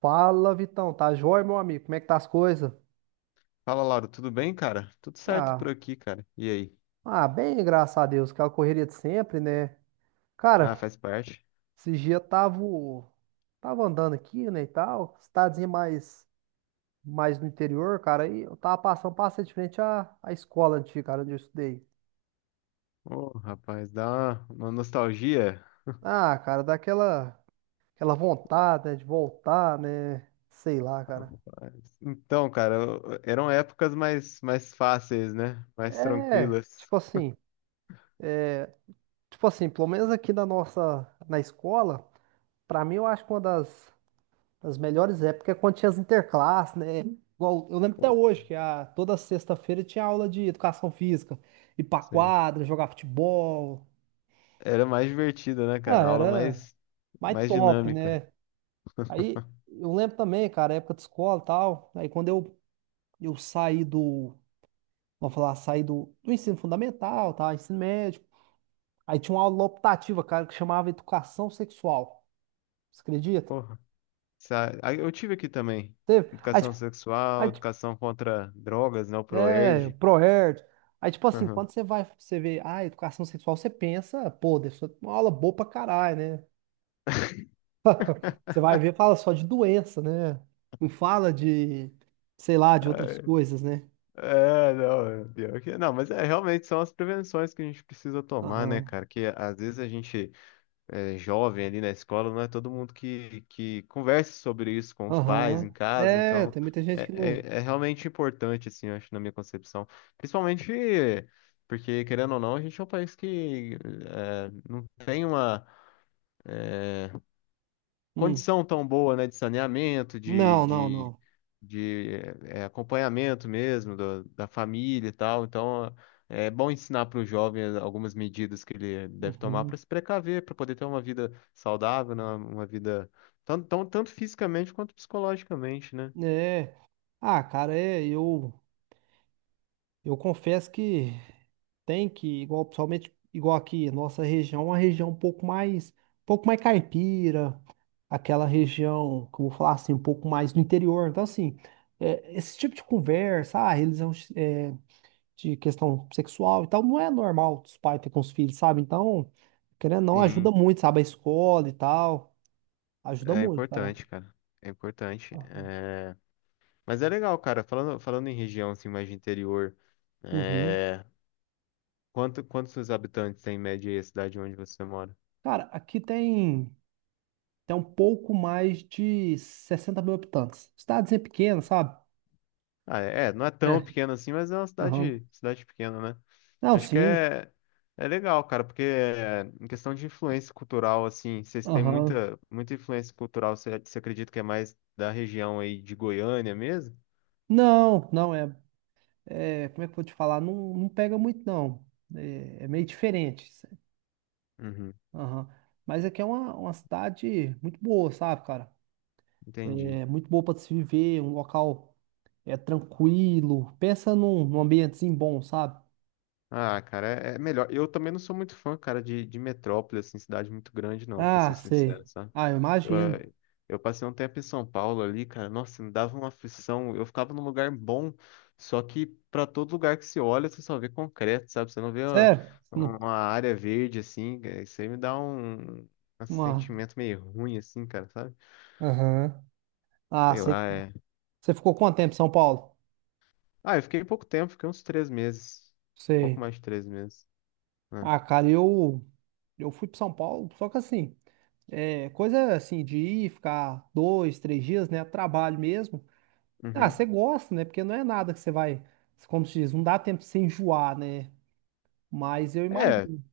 Fala, Vitão. Tá joia, meu amigo? Como é que tá as coisas? Fala, Lauro, tudo bem, cara? Tudo certo por Ah, aqui, cara. E aí? ah, bem, graças a Deus. Aquela correria de sempre, né? Ah, Cara, faz parte. esses dias eu tava andando aqui, né, e tal. Cidadezinha mais no interior, cara. E eu tava passei de frente à escola antiga, cara, onde eu estudei. Ô, rapaz, dá uma nostalgia. Ah, cara, daquela aquela aquela vontade, né, de voltar, né? Sei lá, cara. Rapaz. Então, cara, eram épocas mais fáceis, né? Mais É, tranquilas. tipo assim, pelo menos aqui na escola, pra mim eu acho que uma das As melhores épocas é quando tinha as interclasses, né? Igual, eu lembro até hoje que toda sexta-feira tinha aula de educação física. Ir pra Sei. quadra, jogar futebol. Era mais divertida, né, Ah, cara? A aula era mais, mais mais top, dinâmica. né? Aí eu lembro também, cara, época de escola e tal. Aí quando eu saí do, vamos falar, saí do ensino fundamental, tá? Ensino médio. Aí tinha uma aula optativa, cara, que chamava Educação Sexual. Você acredita? Porra. Aí eu tive aqui também. Teve? Aí, Educação tipo, sexual, aí, educação contra drogas, né? O é, ProErd. ProErd. Aí, tipo assim, quando você vai, você vê, ah, educação sexual, você pensa, pô, deve ser uma aula boa pra caralho, né? Você vai ver, fala só de doença, né? Não fala de, sei lá, de outras coisas, né? É, não, pior que, não, mas é realmente são as prevenções que a gente precisa tomar, né, Aham, cara? Que às vezes a gente é jovem ali na escola, não é todo mundo que conversa sobre isso com os pais aham. em casa, É, então tem muita gente é, que é, não. é realmente importante, assim, eu acho, na minha concepção. Principalmente porque, querendo ou não, a gente é um país que é, não tem uma Hum. condição tão boa, né, de saneamento, de, Não, não, de, não. de acompanhamento mesmo da família e tal. Então, é bom ensinar para o jovem algumas medidas que ele deve tomar para Uhum. se precaver, para poder ter uma vida saudável, né, uma vida tanto fisicamente quanto psicologicamente, né? É. Ah, cara, é, eu confesso que. Tem que, igual, principalmente igual aqui, nossa região, é uma região um pouco mais caipira, aquela região, como eu vou falar assim, um pouco mais do interior. Então, assim, é, esse tipo de conversa, ah, religião é, de questão sexual e tal, não é normal os pais ter com os filhos, sabe? Então, querendo ou não, ajuda Sim, muito, sabe? A escola e tal, ajuda é muito, cara. importante, cara. É importante. Aham. É, mas é legal, cara. Falando em região assim, mais de interior, Uhum. é... quantos seus habitantes tem em média aí a cidade onde você mora? Cara, aqui tem um pouco mais de 60.000 habitantes. Cidadezinha pequena, sabe? Ah, é, não é tão É. pequena assim, mas é uma Aham. cidade, cidade pequena, né? Não, Acho que sim. é legal, cara, porque é, em questão de influência cultural, assim, vocês têm Aham. muita, muita influência cultural, você acredita que é mais da região aí de Goiânia mesmo? Não, não é, é. Como é que eu vou te falar? Não, não pega muito, não. É, é meio diferente, sabe? Uhum, Aham. Mas aqui é uma cidade muito boa, sabe, cara? entendi. É muito boa para se viver, um local é tranquilo. Pensa num ambientezinho bom, sabe? Ah, cara, é melhor. Eu também não sou muito fã, cara, de metrópole, assim, cidade muito grande, não, pra Ah, ser sei. sincero, sabe? Ah, eu imagino. eh, Eu passei um tempo em São Paulo ali, cara. Nossa, me dava uma aflição. Eu ficava num lugar bom, só que para todo lugar que se olha, você só vê concreto, sabe? Você não vê uma, Sério? Uma área verde assim. Isso aí me dá um Uma... sentimento meio ruim, assim, cara, sabe? Aham. Ah, Sei sei. lá, é. Você ficou quanto tempo em São Paulo? Ah, eu fiquei pouco tempo, fiquei uns três meses. Sei. Pouco mais de três meses. Né? Ah, cara, eu fui para São Paulo, só que assim. É, coisa assim de ir, ficar dois, três dias, né? Trabalho mesmo. Ah, você Uhum. gosta, né? Porque não é nada que você vai, como se diz, não dá tempo de se enjoar, né? Mas eu É, imagino.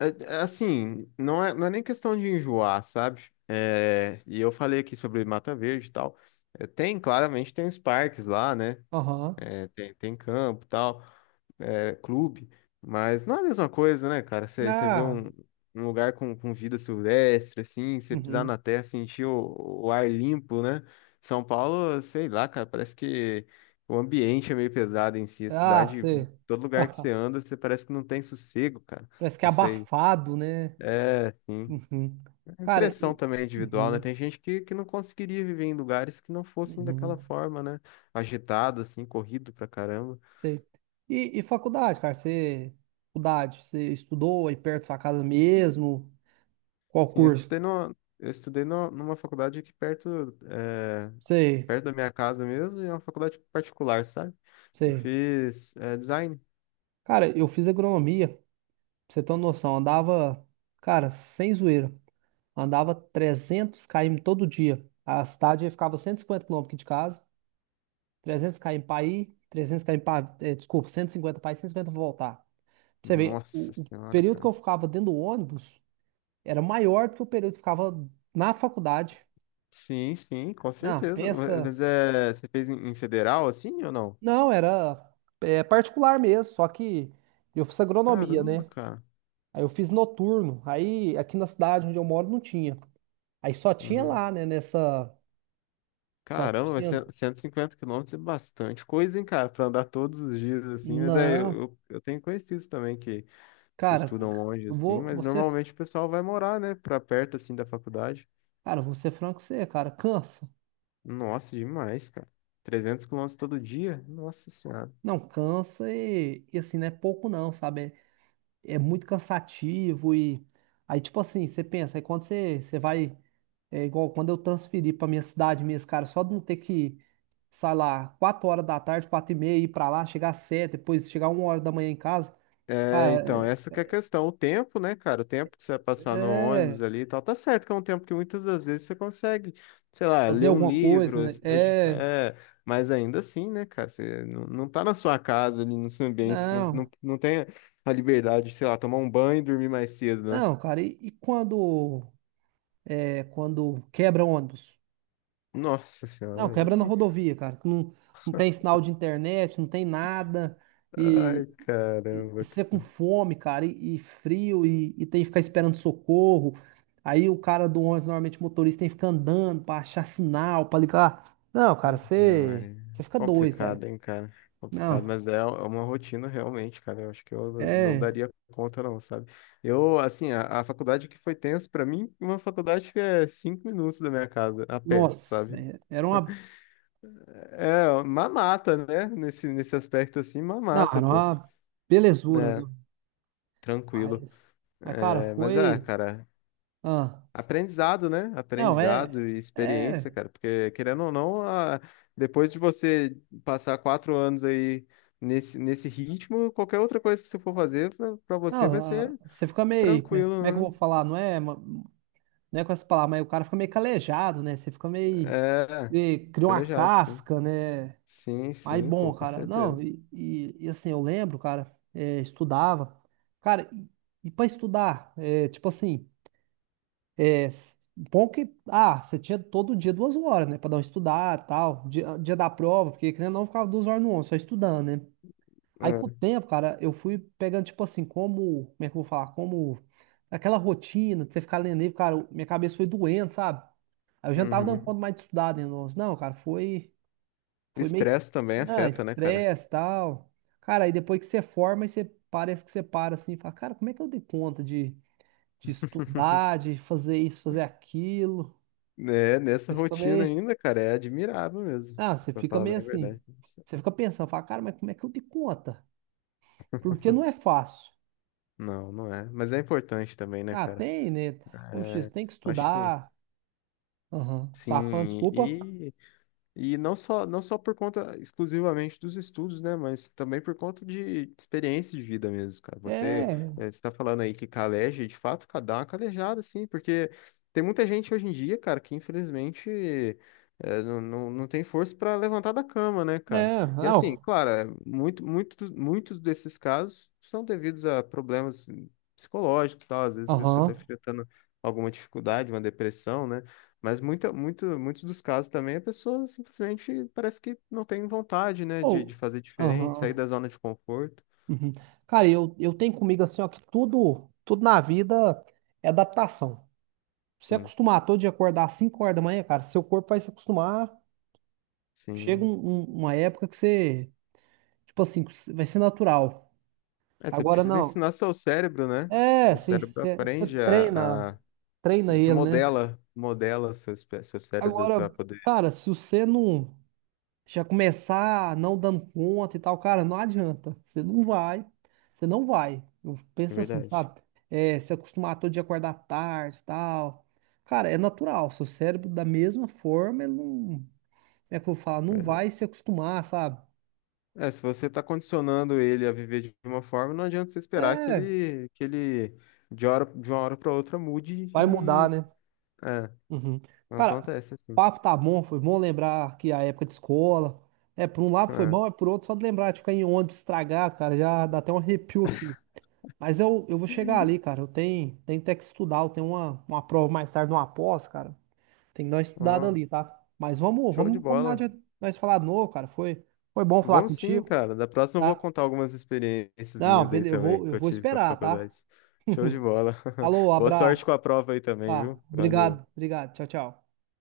É assim, não é nem questão de enjoar, sabe? É, e eu falei aqui sobre Mata Verde e tal. É, tem, claramente, tem os parques lá, né? Aham. É, tem campo e tal, é, clube. Mas não é a mesma coisa, né, cara? Você vê Ah, um lugar com vida silvestre, assim, você pisar uhum. na terra, sentir o ar limpo, né? São Paulo, sei lá, cara, parece que o ambiente é meio pesado em si. A Ah, cidade, você. todo lugar que você anda, você parece que não tem sossego, cara. Parece que é Não sei. abafado, né? É, sim. Uhum. A Cara, impressão e. também é individual, né? Uhum. Tem gente que não conseguiria viver em lugares que não fossem daquela Uhum. forma, né? Agitado, assim, corrido pra caramba. Sei. E faculdade, cara? Você. Faculdade, você estudou aí perto da sua casa mesmo? Qual Sim, curso? Eu estudei numa faculdade aqui perto, é, Sei, perto da minha casa mesmo, e é uma faculdade particular, sabe? Eu sei. fiz, design. Cara, eu fiz agronomia. Pra você ter uma noção, andava, cara, sem zoeira. Andava 300 km todo dia. A cidade ficava 150 km aqui de casa, 300 km para ir, 300 km para, eh, desculpa, 150 para ir, 150 para voltar. Pra você ver, o, Nossa o senhora, período que cara. eu ficava dentro do ônibus era maior do que o período que eu ficava na faculdade. Sim, sim, com Ah, certeza. pensa. Mas é, você fez em federal, assim, ou não? Não, era é particular mesmo, só que eu fiz agronomia, Caramba, né? cara. Aí eu fiz noturno. Aí aqui na cidade onde eu moro não tinha. Aí só tinha Uhum. lá, né? Nessa. Só Caramba, vai tinha. ser 150 quilômetros é bastante coisa, hein, cara, pra andar todos os dias, assim. Mas é, Não, eu tenho conhecidos também que cara, estudam longe, eu assim, vou. mas Você. normalmente o pessoal vai morar, né, pra perto, assim, da faculdade. Cara, eu vou ser franco com você, cara. Cansa. Nossa, demais, cara. 300 quilômetros todo dia? Nossa senhora. Não, cansa e assim, não é pouco não, sabe? É muito cansativo Aí, tipo assim, você pensa, aí quando você vai. É igual quando eu transferi pra minha cidade mesmo, cara, só de não ter que, sei lá, 4 horas da tarde, 4 e meia, ir pra lá, chegar às 7, depois chegar 1 hora da manhã em casa. É, então, Cara, essa que é a questão. O tempo, né, cara? O tempo que você vai passar no é. ônibus é, ali e tal. Tá certo que é um tempo que muitas das vezes você consegue, sei lá, fazer ler um alguma coisa, livro, né? se dedicar. É. É, mas ainda assim, né, cara? Você não, não tá na sua casa ali, no seu ambiente. Você não, não, Não. não tem a liberdade de, sei lá, tomar um banho e dormir mais cedo, né? Não, cara, e quando quando quebra ônibus? Nossa Não, senhora, aí. quebra na rodovia, cara, que não tem sinal de internet, não tem nada, e, Ai, e caramba, você com fome, cara, e frio, e tem que ficar esperando socorro. Aí o cara do ônibus, normalmente o motorista, tem que ficar andando pra achar sinal, pra ligar. Não, cara, não, você, é você fica doido, cara. complicado, hein, cara? Complicado, Não, mas é uma rotina realmente, cara. Eu acho que eu não é. daria conta, não, sabe? Eu, assim, a faculdade que foi tenso pra mim, uma faculdade que é cinco minutos da minha casa, a pé, Nossa, sabe? é- era uma. É, mamata, né? Nesse aspecto, assim, Não, mamata, era pô. uma belezura, né? É, tranquilo. Mas, mas, cara, É, mas, ah, foi. cara. Ah. Aprendizado, né? Não, é. Aprendizado e experiência, É. cara, porque querendo ou não, depois de você passar quatro anos aí nesse ritmo, qualquer outra coisa que você for fazer pra você vai Não, ser você fica meio. Como é que eu tranquilo, né? vou falar? Não é, não é com essa palavra, mas o cara fica meio calejado, né? Você fica É, cria uma calejado, sim. casca, né? Sim, Mas sim, bom, pô, com cara. Não, certeza. e assim, eu lembro, cara, é, estudava. Cara, e pra estudar? É, tipo assim, é, bom que. Ah, você tinha todo dia 2 horas, né? Pra dar uma estudada e tal. Dia da prova, porque querendo ou não, eu ficava 2 horas no ônibus, só estudando, né? Aí com o É, tempo, cara, eu fui pegando, tipo assim, como é que eu vou falar? Como aquela rotina de você ficar lendo livro, cara, minha cabeça foi doendo, sabe? Aí eu já não tava dando uhum. conta mais de estudar, né? Nossa. Não, cara, foi, O foi meio, estresse também não, afeta, né, cara? estresse e tal. Cara, aí depois que você forma, aí você parece que você para assim, e fala, cara, como é que eu dei conta de estudar, de fazer isso, fazer aquilo? É, nessa Você fica rotina meio, ainda, cara, é admirável mesmo, ah, você pra fica falar meio bem a assim, verdade. você fica pensando, fala, cara, mas como é que eu dei conta? Porque não é fácil. Não, não é. Mas é importante também, né, Ah, cara? tem, né? Como É, X, tem que eu acho que. estudar. Aham. Você tava falando, Sim, desculpa. e não só, não só por conta exclusivamente dos estudos, né, mas também por conta de experiência de vida mesmo, cara. Você É, está falando aí que caleja, e de fato, dá uma calejada, assim, porque tem muita gente hoje em dia, cara, que infelizmente não, não, não tem força para levantar da cama, né, cara? é, E assim, não. claro, é, muitos desses casos são devidos a problemas psicológicos, e tal, às vezes a pessoa está Aham. enfrentando alguma dificuldade, uma depressão, né? Mas muitos dos casos também a pessoa simplesmente parece que não tem vontade, né, Ou, de fazer diferente, sair aham. da zona de conforto. Uhum. Cara, eu tenho comigo assim, ó, que tudo, tudo na vida é adaptação. Se você Sim, acostumar todo dia acordar às 5 horas da manhã, cara, seu corpo vai se acostumar. Chega sim. Uma época que você, tipo assim, que vai ser natural. É, você Agora precisa não. ensinar seu cérebro, né? É, O você, cérebro você você aprende a, treina, a treina se ele, né? Modela seu cérebro para Agora, poder. cara, se você não já começar não dando conta e tal, cara, não adianta. Você não vai, você não vai. Eu É penso assim, verdade, sabe? É, se acostumar todo dia a acordar tarde e tal. Cara, é natural. Seu cérebro, da mesma forma, ele não. Como é que eu vou falar? é Não verdade. vai se acostumar, sabe? É, se você está condicionando ele a viver de uma forma, não adianta você esperar que É, ele, de uma hora para outra mude vai mudar, e. né? É, Uhum. não Cara, acontece assim. papo tá bom, foi bom lembrar que a época de escola. É, por um lado foi É. bom, é por outro, só de lembrar de ficar em ônibus estragado, cara, já dá até um arrepio aqui. Mas eu vou chegar ali, cara. Eu tenho até que estudar. Eu tenho uma prova mais tarde, uma pós, cara. Tem que dar uma estudada Ó. ali, tá? Mas vamos, Show de vamos combinar bola. de nós falar de novo, cara. Foi bom falar Vamos sim, contigo, cara. Da próxima eu vou tá? contar algumas experiências Não, minhas aí beleza. Eu também, vou, que eu eu vou tive com a esperar, tá? faculdade. Show de bola. Alô, Boa sorte com abraço. a prova aí também, Tá, viu? Valeu. obrigado, obrigado. Tchau, tchau.